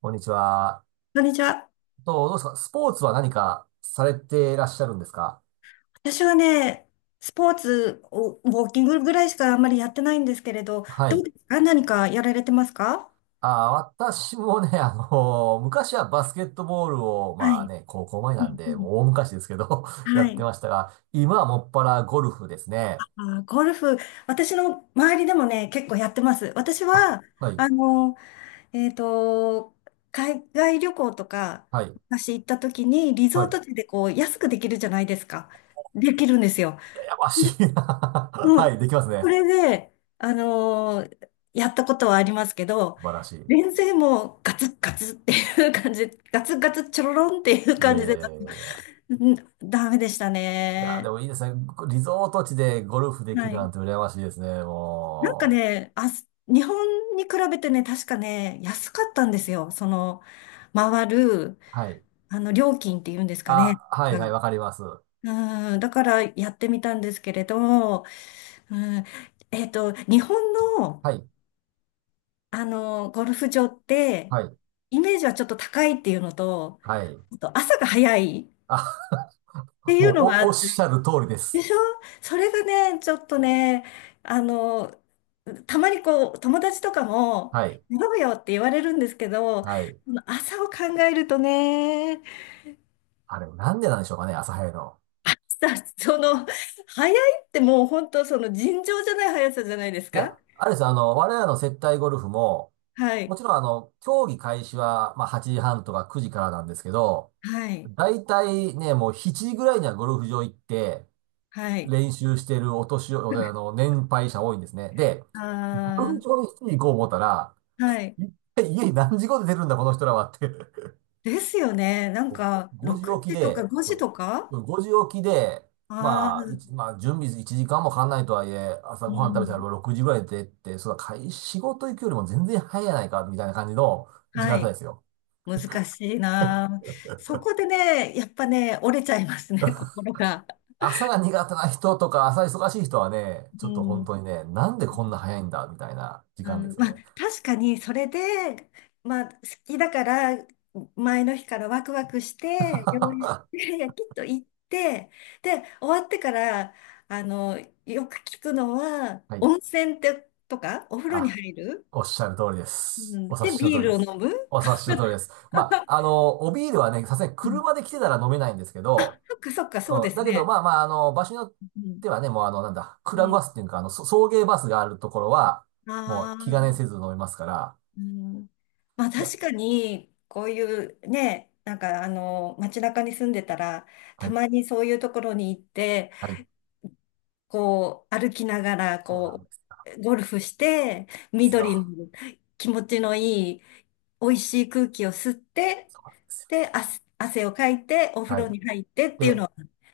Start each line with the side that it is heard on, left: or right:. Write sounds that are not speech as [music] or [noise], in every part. right: こんにちは。
left: こんにちは。
right: どうですか、スポーツは何かされていらっしゃるんですか？
left: 私はね、スポーツを、ウォーキングぐらいしかあんまりやってないんですけれど、
right: は
left: どう
right: い。
left: ですか？何かやられてますか？
right: あー、私もね、昔はバスケットボールを、
left: は
right: まあ
left: い。
right: ね、高校前
left: う
right: なん
left: んう
right: で、も
left: ん。
right: う大昔ですけど [laughs] や
left: は
right: って
left: い。
right: ましたが、今はもっぱらゴルフですね。
left: ゴルフ、私の周りでもね、結構やってます。私
right: あ、
left: は、
right: はい、
left: あの、えっと、海外旅行とか、
right: はい、
left: 昔行った時に、リ
right: は
left: ゾー
right: い。
left: ト地でこう、安くできるじゃないですか。できるんですよ。
right: やましいな。 [laughs] は
left: もう、
right: い、できます
left: そ
right: ね。
left: れで、やったことはありますけど、
right: 素晴らしい。
left: 全然もうガツッガツッっていう感じ、ガツッガツッチョロロンっていう
right: いや
left: 感
right: い
left: じ
right: や
left: で、
right: いやいやいや。
left: うん、ダメでした
right: いや、で
left: ね。
right: もいいですね。リゾート地でゴルフでき
left: は
right: るな
left: い。
right: んて羨ましいですね、
left: なんか
right: もう。
left: ね、あ、日本に比べてね、確かね、安かったんですよ。その、回る、
right: はい。
left: 料金っていうんですかね。
right: あ、はい、
left: う
right: はい、
left: ん
right: わかります。
left: うん、だからやってみたんですけれど、うん、日本の、
right: はい。
left: ゴルフ場って、
right: はい。
left: イメージはちょっと高いっていうのと、
right: はい。
left: あと朝が早いっ
right: あ、
left: ていう
right: もう
left: のがあ
right: おっ
left: っ
right: し
left: て、
right: ゃる通りで
left: で
right: す。
left: しょ？それがね、ちょっとね、あの、たまにこう、友達とかも、
right: はい。
left: 飲むよって言われるんですけど、
right: はい。
left: 朝を考えるとね、
right: あれ、なんでなんでしょうかね、朝早いの？
left: [laughs] さ、その、早いってもう本当その尋常じゃない速さじゃないです
right: いや、
left: か？
right: あれです、あの、我らの接待ゴルフも、
left: は
right: も
left: い。
right: ちろん、競技開始は、まあ、8時半とか9時からなんですけど、
left: はい。
right: だいたいね、もう7時ぐらいにはゴルフ場行って、
left: はい。
right: 練習してるお年寄り、年配者多いんですね。で、
left: あ
right: ゴルフ
left: ー
right: 場に7時行こう思ったら、
left: はい。
right: 一体家に何時頃出てるんだ、この人らはって。
left: ですよね。なんか、
right: 5時
left: 6
right: 起き
left: 時とか
right: で、
left: 5時
right: そ
left: とか、
right: う、5時起きで、
left: ああ
right: まあ、
left: ー、
right: 準備1時間もかかんないとはいえ、朝
left: う
right: ごはん食べたら
left: ん。
right: 6時ぐらいでって、そうだ、仕事行くよりも全然早いやないか、みたいな感じの時間
left: は
right: 帯で
left: い。
right: すよ。
left: 難しいな。そこでね、やっぱね、折れちゃいますね、[laughs] 心が。
right: 朝が苦手な人とか、朝忙しい人はね、ち
left: う
right: ょっと本
left: ん。
right: 当にね、なんでこんな早いんだ、みたいな時
left: う
right: 間です
left: ん、
right: よ
left: ま
right: ね。
left: あ、確かに、それで、まあ、好きだから、前の日からワクワクして、
right: [laughs]
left: 用意して、[laughs] きっと行って、で、終わってから、あの、よく聞くのは、
right: はい。
left: 温泉って、とか、お風呂に
right: あ、
left: 入る、
right: おっしゃる通りで
left: う
right: す。
left: ん、
right: お察
left: で、
right: しの通
left: ビー
right: りで
left: ルを
right: す。
left: 飲む。
right: お察しの通りです。まあ、おビールはね、さすがに
left: うん、
right: 車で来てたら飲めないんですけど、
left: そっかそっか、そうで
right: うん、
left: す
right: だけど、
left: ね。
right: まあまあ、場所によっ
left: うん。
right: てはね、もうなんだ、ク
left: う
right: ラブ
left: ん。
right: バスっていうか、送迎バスがあるところは、もう
left: あ
right: 気兼ねせず
left: あ、
right: 飲みますから、
left: うん。まあ
right: いや、
left: 確かに、こういうね、なんか街中に住んでたら、
right: は
left: た
right: い、
left: まにそういうところに行って、
right: はい、
left: こう、歩きながら、
right: そうな
left: こ
right: んですよ。
left: う、ゴルフして、
right: です
left: 緑
right: よ
left: の気持ちのいい、美味しい空気を吸って、
right: そうなんですよ。
left: で、汗をかいて、お風
right: は
left: 呂
right: い。
left: に入ってっていうの
right: で、
left: は、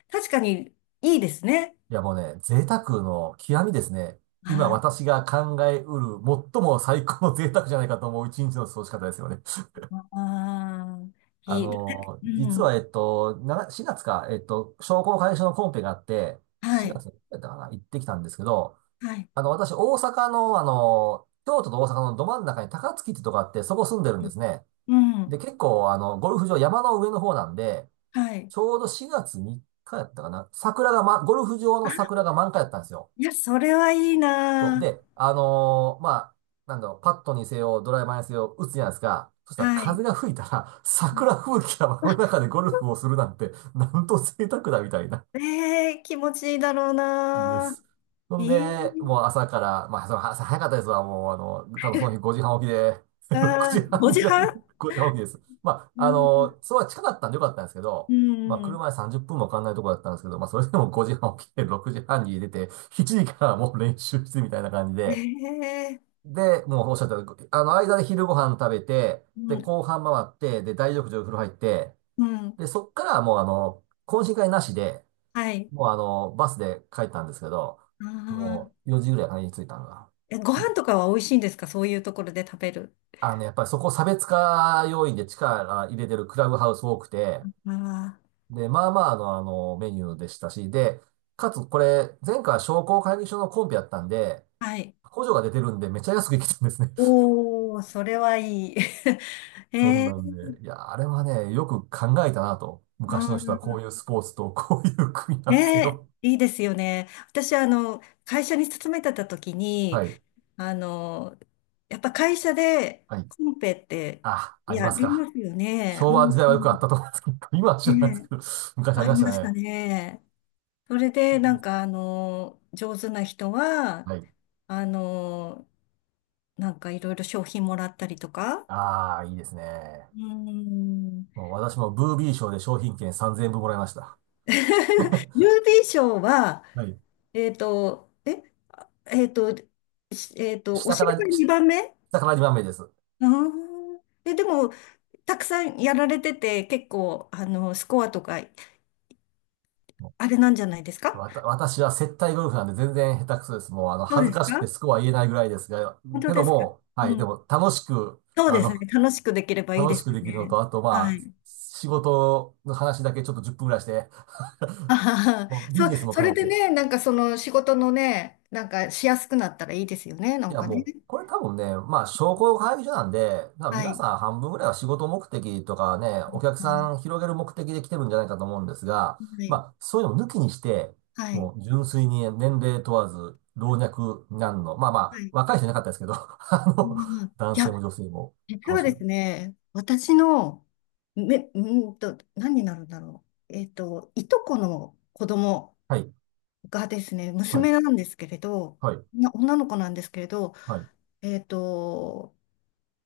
left: 確かにいいですね。
right: いやもうね、贅沢の極みですね。今
left: ああ
right: 私が考えうる最も最高の贅沢じゃないかと思う一日の過ごし方ですよね。[laughs]
left: ああ、いい。だってう
right: 実は、
left: ん。
right: 4月か、商工会議所のコンペがあって、
left: は
right: 4
left: い。
right: 月だったかな、行ってきたんですけど、
left: はい。
right: 私、大阪の、京都と大阪のど真ん中に高槻ってとこあって、そこ住んでるん
left: う
right: で
left: ん。
right: すね。
left: う
right: で、
left: ん
right: 結構、ゴルフ場、山の上の方なんで、
left: はい。
right: ちょうど4月3日やったかな。桜が、ま、ゴルフ場の
left: あ、
right: 桜が満開だったんですよ。
left: いや、それはいい
right: そう。
left: な。
right: で、まあ、なんだろう、パットにせよ、ドライバーにせよ、打つじゃないですか。そしたら
left: は
right: 風
left: い。
right: が吹いたら、
left: うん、
right: 桜吹雪が
left: あ
right: 真ん中でゴルフをするなんて、なんと贅沢だみたいな。
left: 気持ちいいだろう
right: で
left: な。
right: す。そ
left: え
right: んで、もう朝から、まあ、その朝早かったですわ。もう、多分その日5時半起きで、[laughs]
left: え、
right: 6時半
left: 5
right: には
left: 時半
right: [laughs] 5時半起きです。ま
left: う
right: あ、
left: ん。
right: そば近かったんでよかったんですけど、
left: う
right: まあ、
left: ん。
right: 車で30分もかかんないところだったんですけど、まあ、それでも5時半起きて、6時半に出て、7時からもう練習してみたいな感じで、
left: ええ
right: で、もうおっしゃったように、間で昼ご飯食べて、
left: う
right: で、
left: ん。
right: 後半回って、で、大浴場風呂入って、
left: うん。
right: で、そっからもう、懇親会なしで、
left: はい。
right: もうバスで帰ったんですけど、
left: あ
right: も
left: あ。
right: う4時ぐらいかな、家に着いたのが。
left: え、ご
right: う
left: 飯
right: ん
left: とかは美味しいんですか？そういうところで食べる。
right: あのね、やっぱりそこ差別化要因で力入れてるクラブハウス多くて、
left: あ
right: で、まあまあのメニューでしたし、で、かつこれ、前回は商工会議所のコンペやったんで、
left: あ。はい。
right: 補助が出てるんでめっちゃ安く行きたんですね。[laughs]
left: おー、それはいい。[laughs]
right: そん
left: え
right: なんで、いや、あれはね、よく考えたなと。
left: う
right: 昔の人はこ
left: ん、
right: ういうスポーツとこういう組み合
left: ね
right: わせ
left: え、
right: を。
left: いいですよね。私、会社に勤めてた時に、
right: はい。
left: あの、やっぱ会社で
right: はい。
left: コンペって
right: あ、あり
left: や
right: ます
left: り
right: か？
left: ますよね。
right: 昭
left: う
right: 和時代はよくあっ
left: ん。
right: たと思うんですけど、今は知らないですけ
left: ねえ、
right: ど、昔あ
left: あ
right: りま
left: り
right: した
left: ました
right: ね。
left: ね。それで、なんか、上手な人は、
right: はい。
left: あの、なんかいろいろ商品もらったりとか。
right: ああ、いいですね。
left: うん。
right: もう私もブービー賞で商品券3000円分もらいました。[laughs]
left: [laughs] 郵便賞は、
right: はい。
left: えっと、え、えっと、しえっと、お
right: 下か
left: 尻が
right: ら、し
left: 2番目。
right: 下から2番目です。
left: あーえ、でも、たくさんやられてて、結構、スコアとか、
right: も
left: あれなんじゃないです
right: う
left: か？
right: 私は接待ゴルフなんで全然下手くそです。もう
left: そう
right: 恥ず
left: です
right: かしく
left: か？
right: てスコア言えないぐらいですが、
left: 本当
right: けど
left: ですか？
right: も、は
left: う
right: い、で
left: ん。
right: も
left: そうですね。楽しくできればいい
right: 楽
left: で
right: し
left: す
right: く
left: よ
right: できるの
left: ね。
right: と、あと
left: は
right: まあ、
left: い。
right: 仕事の話だけちょっと10分ぐらいして、
left: あはは。
right: もうビ
left: そ、
right: ジネスも
left: そ
right: 兼
left: れ
right: ね
left: で
right: て、
left: ね、なんかその仕事のね、なんかしやすくなったらいいですよね。な
right: い
left: ん
right: や、
left: か
right: も
left: ね。
right: う、これ多分ね、まあ、商工会議所なんで、まあ
left: は
right: 皆
left: い。
right: さん半分ぐらいは仕事目的とかね、お客
left: あの
right: さん広げる目的で来てるんじゃないかと思うんですが、
left: は
right: ま
left: い。
right: あ、そういうのを抜きにして、
left: はい。
right: もう純粋に年齢問わず、老若男女、まあま
left: は
right: あ、
left: い。
right: 若い人いなかったですけど、[laughs] あの、
left: うん。い
right: 男
left: や、
right: 性も女性も
left: 実
right: 楽
left: は
right: し
left: で
right: める。
left: すね、私の、め、うーんと、何になるんだろう。いとこの子供
right: はい、
left: がですね、
right: はい、
left: 娘なんですけれど、
right: はい、
left: 女の子なんですけれど、
right: はい。
left: えっと、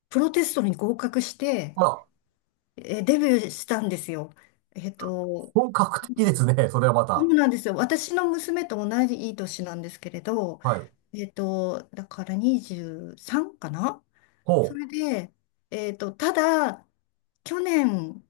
left: プロテストに合格して、
right: あら、
left: デビューしたんですよ。えっと、
right: 本格的ですね、それはま
left: そ
right: た。
left: うなんですよ。私の娘と同じいい年なんですけれど、
right: はい。
left: だから23かな。
right: ほ
left: それで、ただ、去年、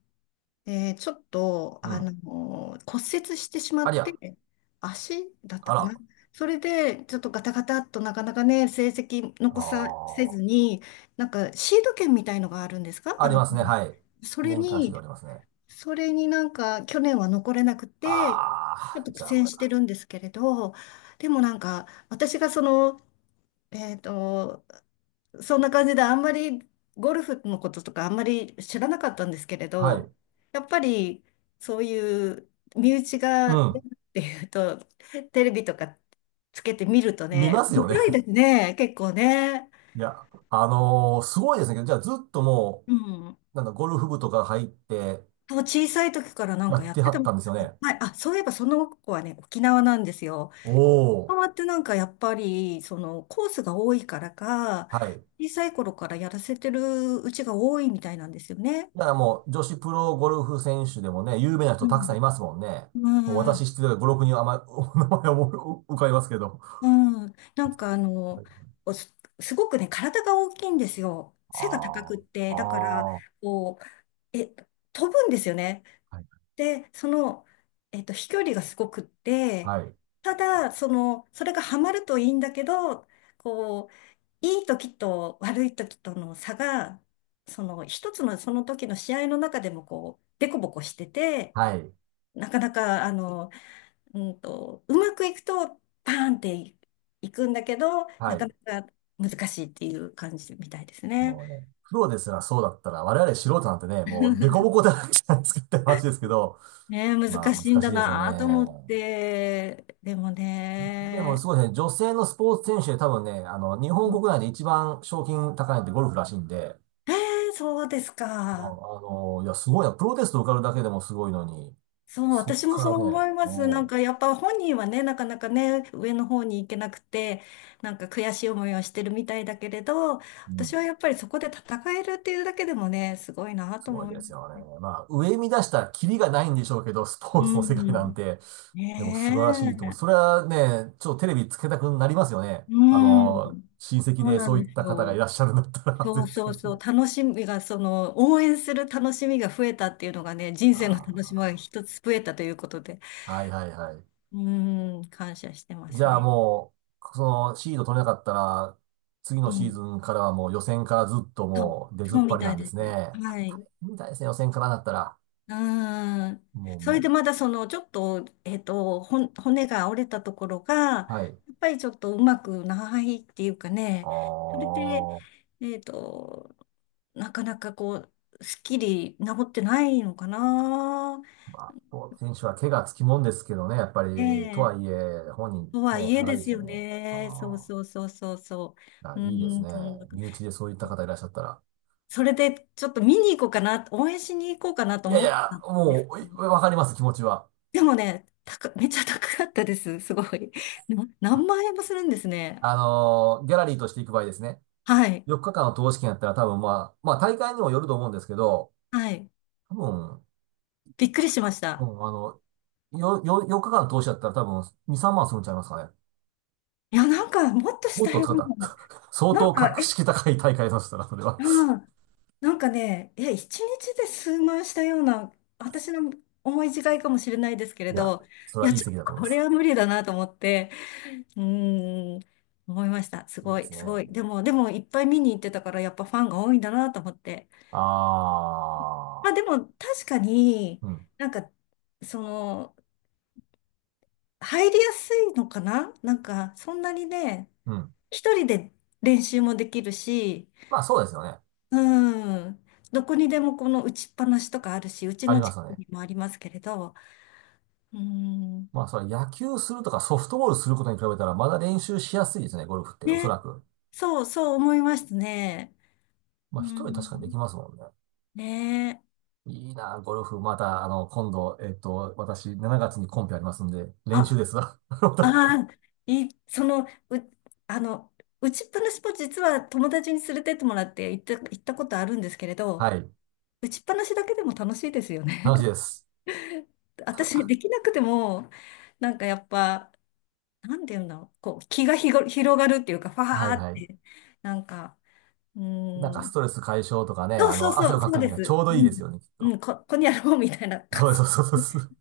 left: で、ちょっと、
right: う、うん。
left: 骨折してしま
right: あ
left: っ
right: りゃ、
left: て、足だった
right: あ
left: かな。
right: ら、
left: それで、ちょっとガタガタっとなかなかね、成績
right: あ
left: 残させ
right: あ、
left: ずに、なんかシード権みたいのがあるんですか？
right: ありますね、はい。
left: それ
right: 年間指導あ
left: に、
right: りますね。
left: なんか去年は残れなくて、
right: あ
left: ちょっ
right: あ、
left: と苦
right: じゃあ
left: 戦
right: ま
left: して
right: た。
left: るんですけれど、でもなんか、私がその、えっと、そんな感じであんまりゴルフのこととかあんまり知らなかったんですけれ
right: は
left: ど、
right: い。
left: やっぱりそういう身内
right: う
left: が出
right: ん。
left: るっていうと、テレビとかつけてみると
right: 見
left: ね、
right: ます
left: 面
right: よね。
left: 白いです
right: [laughs]
left: ね、結構ね。
right: いや、すごいですね。じゃあずっとも
left: うん。
right: う、なんかゴルフ部とか入って
left: そう、小さい時からなん
right: や
left: か
right: っ
left: やっ
right: て
left: て
right: は
left: た
right: っ
left: み
right: た
left: た
right: ん
left: い。
right: ですよね。
left: はい、あ、そういえばその子はね、沖縄なんですよ。
right: お
left: 沖
right: お。
left: 縄ってなんかやっぱり、そのコースが多いからか、
right: はい。
left: 小さい頃からやらせてるうちが多いみたいなんですよね。
right: だからもう女子プロゴルフ選手でもね、有名な人
left: う
right: たくさ
left: ん。
right: んいますもんね。もう
left: う
right: 私
left: ん
right: 知ってる5、6人あまり、お名前を浮かびますけど。
left: うん、なんか
right: はいはい、
left: おす、すごくね、体が大きいんですよ。背が高く
right: あ
left: っ
right: あ、
left: て、だから、
right: ああ、
left: こう、飛ぶんですよね。
right: はい、
left: で、その、飛距離がすごくって、
right: はい、
left: ただ、その、それがハマるといいんだけど、こう、いい時と悪い時との差が、その、一つのその時の試合の中でも、こう、デコボコしてて、
right: はい、
left: なかなか、うまくいくと、パーンっていいくんだけど、
right: は
left: なか
right: い。
left: なか難しいっていう感じみたいですね。
right: もうね、プロですらそうだったら、我々素人なんてね、もうデコボコ
left: [laughs]
right: だらけじゃなんですかって話ですけど、
left: ねえ、
right: まあ
left: 難しいん
right: 難しい
left: だ
right: ですよ
left: なと思っ
right: ね。
left: て、でも
right: でもす
left: ね、
right: ごいですね、女性のスポーツ選手で多分ね、日本国内で一番賞金高いのってゴルフらしいんで、
left: そうです
right: ま
left: か。
right: あ、いや、すごいな。プロテスト受かるだけでもすごいのに、
left: そう、
right: そっ
left: 私も
right: か
left: そ
right: ら
left: う
right: ね、
left: 思います。なん
right: も
left: かやっぱ本人はね、なかなかね、上の方に行けなくて、なんか悔しい思いをしてるみたいだけれど、
right: う、うん
left: 私はやっぱりそこで戦えるっていうだけでもね、すごいな
right: す
left: と
right: ごい
left: 思い
right: で
left: ま
right: すよ
left: す。
right: ね。まあ、上見出したらキリがないんでしょうけど、スポー
left: う
right: ツの世界なん
left: ん。
right: て、でも素晴らしいと思う。
left: ね
right: そ
left: え。
right: れはね、ちょっとテレビつけたくなりますよね。
left: うん。
right: 親戚
left: そう
right: で
left: な
right: そ
left: ん
right: うい
left: で
right: っ
left: す
right: た方が
left: よ。
right: いらっしゃるんだったら、[laughs]
left: そう
right: 絶
left: そう
right: 対
left: そ
right: に。
left: う。楽しみが、その、応援する楽しみが増えたっていうのがね、人生の楽しみが
right: あ
left: 一つ増えたということで、
right: あ、はいはいはい。
left: うん、感謝してま
right: じ
left: す
right: ゃあ
left: ね。
right: もう、そのシード取れなかったら、次の
left: う
right: シーズ
left: ん。
right: ンからはもう予選からずっと
left: そう、
right: もう出ずっ
left: そう
right: ぱ
left: み
right: りな
left: たい
right: んで
left: で
right: す
left: す。
right: ね。あ
left: は
right: れ大
left: い。
right: 変みたいですね、予選からだったら。
left: うん。
right: も
left: それ
right: う、
left: でまだその、ちょっと、骨が折れたところが、や
right: はい。
left: っぱりちょっとうまくないっていうか
right: あ
left: ね、それで、
right: あ。
left: えっと、なかなかこう、すっきり治ってないのかな。
right: まあ、スポーツ選手は怪我つきもんですけどね、やっぱり、とは
left: ねえ。
right: いえ、本人
left: とは
right: ね、
left: い
right: 歯
left: え
right: が
left: で
right: ゆいで
left: す
right: すよ
left: よ
right: ね。
left: ね。そう
right: あ
left: そうそうそうそ
right: あ、
left: う。
right: い
left: う
right: やいいで
left: ー
right: す
left: ん、
right: ね。
left: そんな感
right: 身
left: じ。
right: 内でそういった方いらっしゃったら。
left: それでちょっと見に行こうかな、応援しに行こうかなと
right: いやい
left: 思った
right: や、
left: んです
right: もう、
left: けど。
right: わかります、気持ちは。
left: でもね、めっちゃ高かったです。すごい。何万円もするんですね。
right: ギャラリーとして行く場合ですね。
left: はい。
right: 4日間の投資券やったら多分まあ、まあ大会にもよると思うんですけど、
left: はい。
right: 多分、
left: びっくりしまし
right: う
left: た。
right: ん、4日間の投資だったら多分2、3万するんちゃいますかね？
left: いや、なんか、もっとし
right: もっ
left: た
right: と
left: よ
right: 使
left: う
right: った。
left: な。
right: [laughs] 相
left: な
right: 当
left: んか、
right: 格式高い大会だとしたら、それは。
left: うん、なんかね、いや、一日で数万したような、私の思い違いかもしれないですけれ
right: いや、
left: ど、
right: それ
left: い
right: は
left: や、
right: いい
left: ちょっ
right: 席
left: と
right: だと思い
left: こ
right: ま
left: れ
right: す。
left: は無理だなと思って、うーん、思いました。す
right: いい
left: ご
right: で
left: い、
right: すね。
left: すごい。でも、いっぱい見に行ってたから、やっぱファンが多いんだなと思って。
right: あ
left: まあ、で
right: あ、
left: も、確かに、
right: うん、
left: なんか、その、入りやすいのかな？なんか、そんなにね、
right: うん。
left: 一人で練習もできるし、
right: まあそうですよね。
left: うん。どこにでもこの打ちっぱなしとかあるし、うち
right: あり
left: の
right: ま
left: 近
right: すよ
left: く
right: ね。
left: にもありますけれど、うん。
right: まあそれ野球するとかソフトボールすることに比べたらまだ練習しやすいですね、ゴルフって、おそ
left: ね。
right: らく。
left: そう、そう思いましたね。
right: ま
left: う
right: あ一人確かにで
left: ん。
right: きますもんね。
left: ねえ。
right: いいな、ゴルフ。また、今度、私、7月にコンペありますんで、練習
left: あ、
right: ですわ。[laughs]
left: あー、い、その、う、あの、打ちっぱなしも実は友達に連れてってもらって行ったことあるんですけれど、
right: はい。
left: 打ちっぱなしだけでも楽しいですよ
right: 楽しいで
left: ね。
right: す。
left: [laughs] 私、できなくても、なんかやっぱ、なんていうんだろう、こう、気がひご広がるっていうか、ファ
right: はい
left: ーっ
right: はい。
left: て、なんか、う
right: なんか
left: ー
right: ス
left: ん。
right: トレス解消とかね、
left: そうそう
right: 汗
left: そ
right: を
left: う、
right: か
left: そう
right: く
left: で
right: にはち
left: す。
right: ょうど
left: う
right: いい
left: ん。
right: ですよね、きっ
left: う
right: と。
left: ん、ここにあろうみたいな。
right: そうです、そうです。